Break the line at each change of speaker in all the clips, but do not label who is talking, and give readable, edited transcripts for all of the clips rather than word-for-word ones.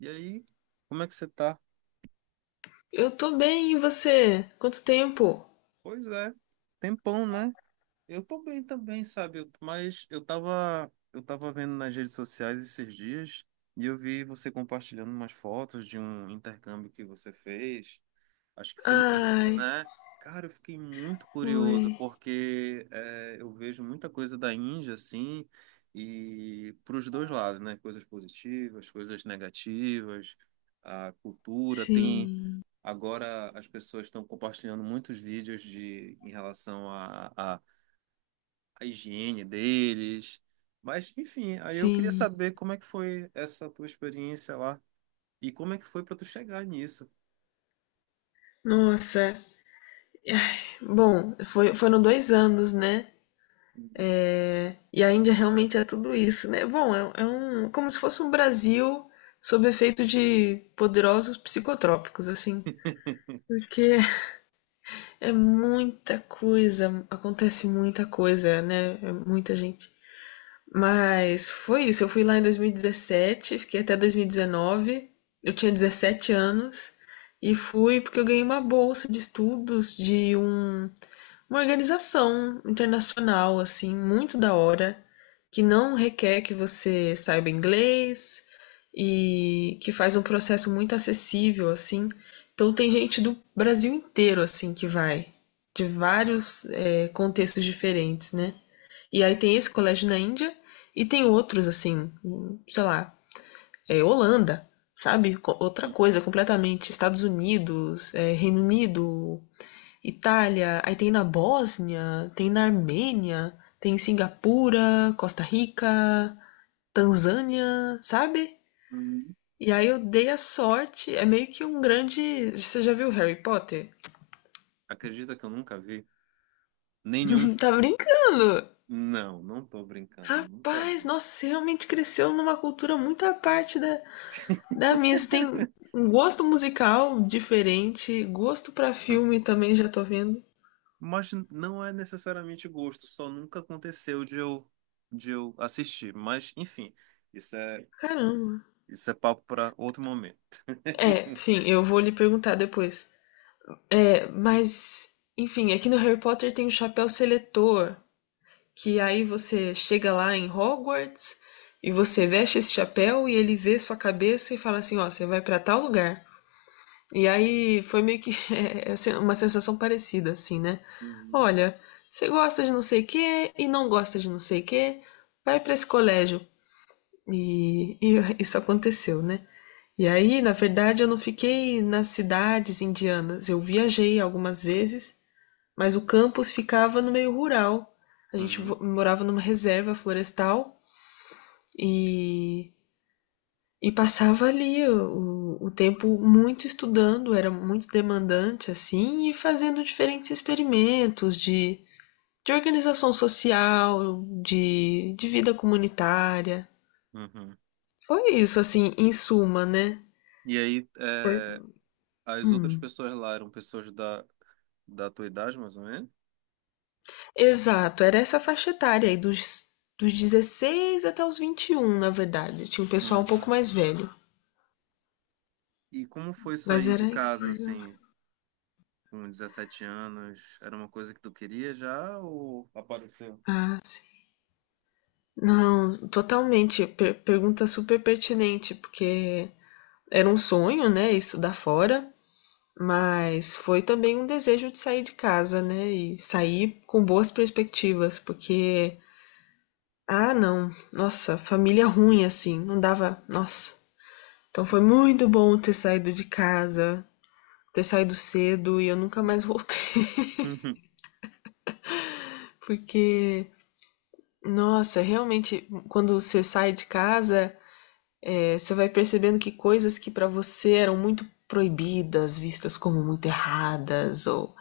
E aí, como é que você tá?
Eu tô bem, e você? Quanto tempo?
Pois é, tempão, né? Eu tô bem também, sabe? Mas eu tava vendo nas redes sociais esses dias e eu vi você compartilhando umas fotos de um intercâmbio que você fez. Acho que foi na Índia,
Ai,
né? Cara, eu fiquei muito curioso
foi.
porque eu vejo muita coisa da Índia, assim, e pros dois lados, né? Coisas positivas, coisas negativas, a cultura tem.
Sim,
Agora as pessoas estão compartilhando muitos vídeos de, em relação à higiene deles. Mas, enfim, aí eu queria
sim.
saber como é que foi essa tua experiência lá e como é que foi para tu chegar nisso.
Nossa. Ai, bom, foi, foram dois anos, né?
Uhum.
É, e a Índia realmente é tudo isso, né? Bom, é um, como se fosse um Brasil sob efeito de poderosos psicotrópicos, assim. Porque é muita coisa, acontece muita coisa, né? É muita gente. Mas foi isso. Eu fui lá em 2017, fiquei até 2019. Eu tinha 17 anos e fui porque eu ganhei uma bolsa de estudos de uma organização internacional, assim, muito da hora, que não requer que você saiba inglês e que faz um processo muito acessível, assim. Então tem gente do Brasil inteiro, assim, que vai, de vários, contextos diferentes, né? E aí tem esse colégio na Índia e tem outros, assim, sei lá, é, Holanda, sabe? Outra coisa completamente. Estados Unidos, é, Reino Unido, Itália, aí tem na Bósnia, tem na Armênia, tem em Singapura, Costa Rica, Tanzânia, sabe?
Uhum.
E aí eu dei a sorte, é meio que um grande. Você já viu Harry Potter?
Acredita que eu nunca vi? Nenhum.
Tá brincando?
Não, não tô brincando, eu nunca
Rapaz,
vi.
nossa, você realmente cresceu numa cultura muito à parte da, Davi, você tem um gosto musical diferente, gosto pra
Hum.
filme também já tô vendo.
Mas não é necessariamente gosto, só nunca aconteceu de eu assistir. Mas, enfim, isso é
Caramba.
isso é papo para outro momento.
É, sim, eu vou lhe perguntar depois. É, mas, enfim, aqui no Harry Potter tem o chapéu seletor, que aí você chega lá em Hogwarts e você veste esse chapéu e ele vê sua cabeça e fala assim, ó, você vai pra tal lugar. E aí foi meio que é, assim, uma sensação parecida, assim, né?
Uhum.
Olha, você gosta de não sei o quê e não gosta de não sei o quê, vai para esse colégio. E isso aconteceu, né? E aí, na verdade, eu não fiquei nas cidades indianas. Eu viajei algumas vezes, mas o campus ficava no meio rural. A gente
Uhum,
morava numa reserva florestal e e passava ali o tempo muito estudando, era muito demandante, assim, e fazendo diferentes experimentos de organização social, de vida comunitária.
uhum.
Foi isso, assim, em suma, né?
E aí,
Foi.
as outras
Hum.
pessoas lá eram pessoas da tua idade, mais ou menos?
Exato, era essa faixa etária aí, dos 16 até os 21, na verdade. Tinha um pessoal um pouco
Uhum.
mais velho.
E como foi
Mas
sair de
era
casa,
incrível.
assim, com 17 anos? Era uma coisa que tu queria já ou apareceu?
Ah, sim. Não, totalmente. Pergunta super pertinente, porque era um sonho, né, estudar fora, mas foi também um desejo de sair de casa, né, e sair com boas perspectivas, porque ah, não, nossa, família ruim assim, não dava, nossa. Então foi muito bom ter saído de casa, ter saído cedo e eu nunca
Uhum,
mais voltei, porque nossa, realmente quando você sai de casa, é, você vai percebendo que coisas que para você eram muito proibidas, vistas como muito erradas, ou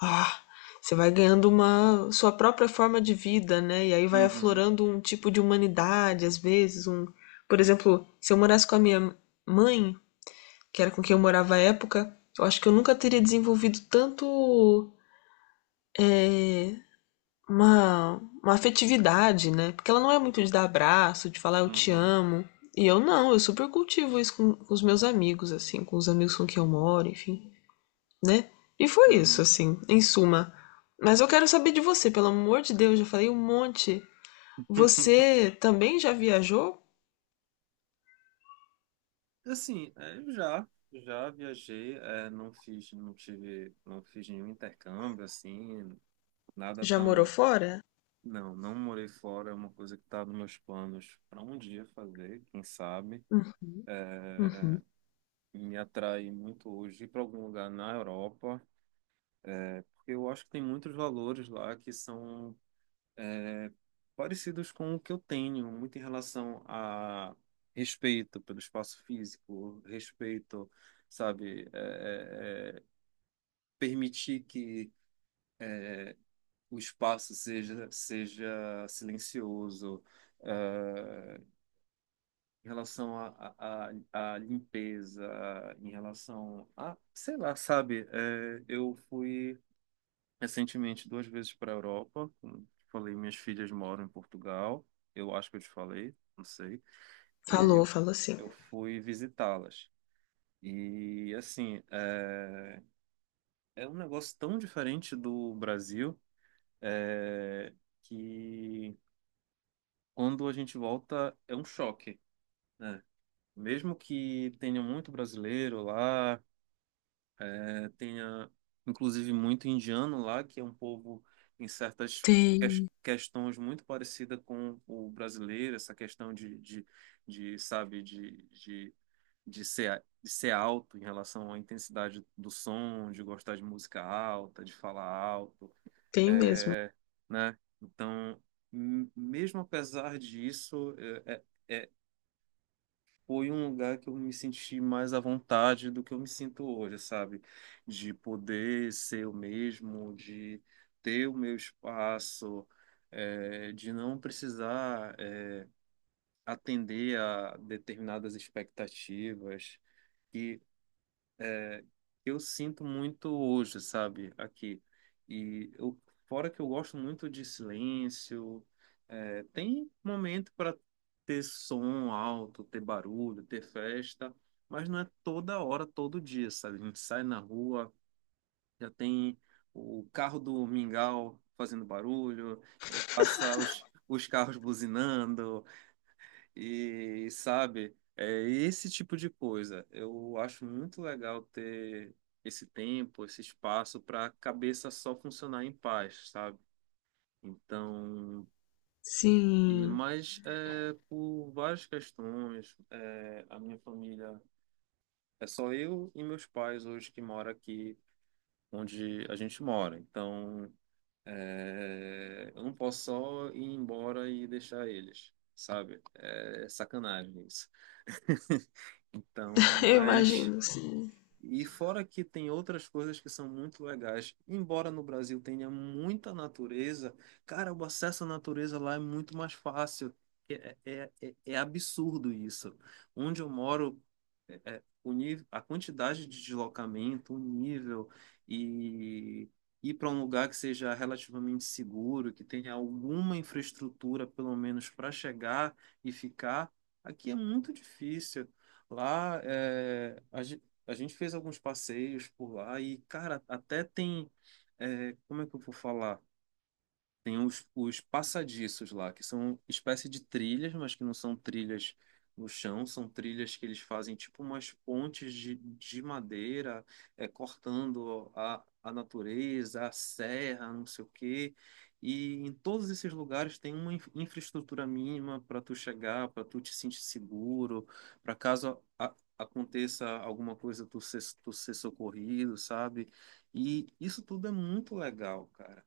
ah, você vai ganhando uma sua própria forma de vida, né? E aí vai
uhum,
aflorando um tipo de humanidade, às vezes, um, por exemplo, se eu morasse com a minha mãe, que era com quem eu morava à época, eu acho que eu nunca teria desenvolvido tanto é, uma, uma afetividade, né? Porque ela não é muito de dar abraço, de falar eu te
uhum,
amo. E eu não, eu super cultivo isso com os meus amigos, assim, com os amigos com quem eu moro, enfim, né? E foi isso,
uhum.
assim, em suma. Mas eu quero saber de você, pelo amor de Deus, já falei um monte. Você também já viajou?
Assim, eu já viajei, não fiz, não tive, não fiz nenhum intercâmbio, assim, nada
Já morou
tão.
fora?
Não, não morei fora, é uma coisa que está nos meus planos para um dia fazer, quem sabe.
Hum. Uhum.
Me atrai muito hoje ir para algum lugar na Europa, porque eu acho que tem muitos valores lá que são é, parecidos com o que eu tenho, muito em relação a respeito pelo espaço físico, respeito, sabe, permitir que o espaço seja silencioso é, em relação à limpeza, em relação a, sei lá, sabe? É, eu fui recentemente duas vezes para a Europa, como falei, minhas filhas moram em Portugal, eu acho que eu te falei, não sei, e aí
Falou, falou sim.
eu fui visitá-las. E assim, é um negócio tão diferente do Brasil, é, que quando a gente volta é um choque, né? Mesmo que tenha muito brasileiro lá, tenha inclusive muito indiano lá, que é um povo em certas
Tem,
questões muito parecida com o brasileiro, essa questão de, sabe, de ser alto em relação à intensidade do som, de gostar de música alta, de falar alto,
tem mesmo.
é, né? Então, mesmo apesar disso, foi um lugar que eu me senti mais à vontade do que eu me sinto hoje, sabe? De poder ser eu mesmo, de ter o meu espaço, de não precisar, atender a determinadas expectativas. E eu sinto muito hoje, sabe, aqui. E eu, Fora que eu gosto muito de silêncio, tem momento para ter som alto, ter barulho, ter festa, mas não é toda hora, todo dia, sabe? A gente sai na rua, já tem o carro do mingau fazendo barulho, passa os carros buzinando, e, sabe, é esse tipo de coisa. Eu acho muito legal ter esse tempo, esse espaço para a cabeça só funcionar em paz, sabe? Então,
Sim,
mas por várias questões, a minha família é só eu e meus pais hoje que mora aqui onde a gente mora. Então, eu não posso só ir embora e deixar eles, sabe? É sacanagem isso. Então,
eu
mas.
imagino, sim.
E fora que tem outras coisas que são muito legais. Embora no Brasil tenha muita natureza, cara, o acesso à natureza lá é muito mais fácil. É absurdo isso. Onde eu moro, o nível, a quantidade de deslocamento, o nível e ir para um lugar que seja relativamente seguro, que tenha alguma infraestrutura, pelo menos para chegar e ficar, aqui é muito difícil. Lá, a gente fez alguns passeios por lá e, cara, até tem. Como é que eu vou falar? Tem os passadiços lá, que são espécie de trilhas, mas que não são trilhas no chão, são trilhas que eles fazem tipo umas pontes de madeira, cortando a natureza, a serra, não sei o quê. E em todos esses lugares tem uma infraestrutura mínima para tu chegar, para tu te sentir seguro, para caso aconteça alguma coisa, tu ser socorrido, sabe? E isso tudo é muito legal, cara.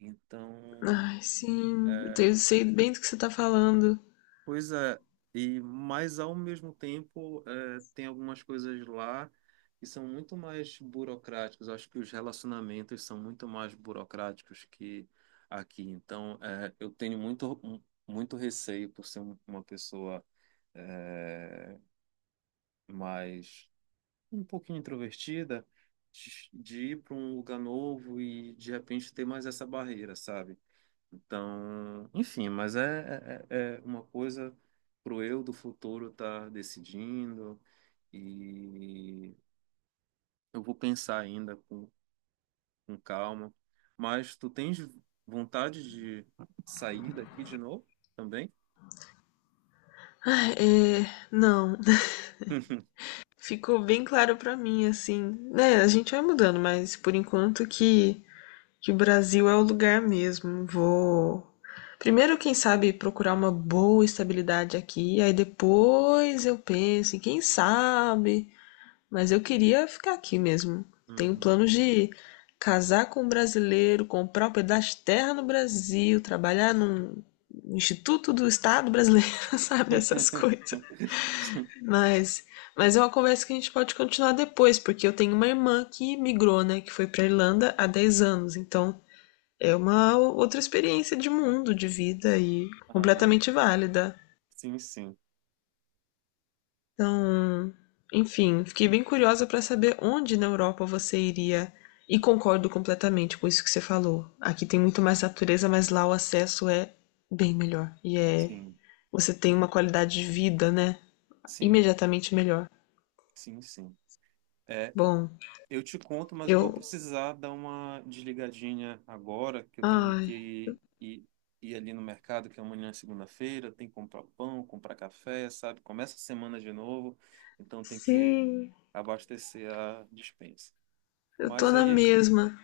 Então,
Ai, sim,
é,
sei bem do que você tá falando.
pois é, mas ao mesmo tempo tem algumas coisas lá que são muito mais burocráticas. Eu acho que os relacionamentos são muito mais burocráticos que aqui. Então eu tenho muito muito receio por ser uma pessoa eh, mais um pouquinho introvertida de ir para um lugar novo e de repente ter mais essa barreira, sabe? Então, enfim, mas é uma coisa pro eu do futuro estar tá decidindo e eu vou pensar ainda com calma. Mas tu tens vontade de sair daqui de novo também?
É, não. Ficou bem claro pra mim, assim. Né, a gente vai mudando, mas por enquanto que o Brasil é o lugar mesmo. Vou. Primeiro, quem sabe, procurar uma boa estabilidade aqui, aí depois eu penso em quem sabe. Mas eu queria ficar aqui mesmo. Tenho
Uhum.
planos de casar com um brasileiro, comprar um pedaço de terra no Brasil, trabalhar num Instituto do Estado brasileiro, sabe? Essas coisas. Mas, mas é uma conversa que a gente pode continuar depois, porque eu tenho uma irmã que migrou, né, que foi para Irlanda há 10 anos, então é uma outra experiência de mundo, de vida e
Aham.
completamente válida.
Sim, sim,
Então, enfim, fiquei bem curiosa para saber onde na Europa você iria e concordo completamente com isso que você falou. Aqui tem muito mais natureza, mas lá o acesso é bem melhor e é
sim,
você tem uma qualidade de vida, né,
sim,
imediatamente melhor.
sim, sim. É,
Bom,
eu te conto, mas eu vou
eu
precisar dar uma desligadinha agora, que eu tenho
ai,
que ir ali no mercado, que amanhã é segunda-feira, tem que comprar pão, comprar café, sabe? Começa a semana de novo, então tem que
sim,
abastecer a despensa.
eu tô
Mas
na
aí,
mesma.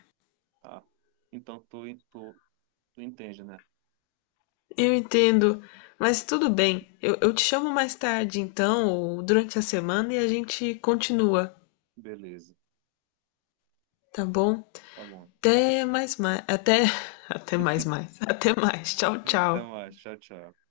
ah, então tu, tu entende, né?
Eu entendo. Mas tudo bem. Eu te chamo mais tarde, então, ou durante a semana, e a gente continua,
Beleza,
tá bom?
tá bom.
Até mais mais. Até. Até mais mais. Até mais. Tchau, tchau.
Então, ah, tchau, tchau.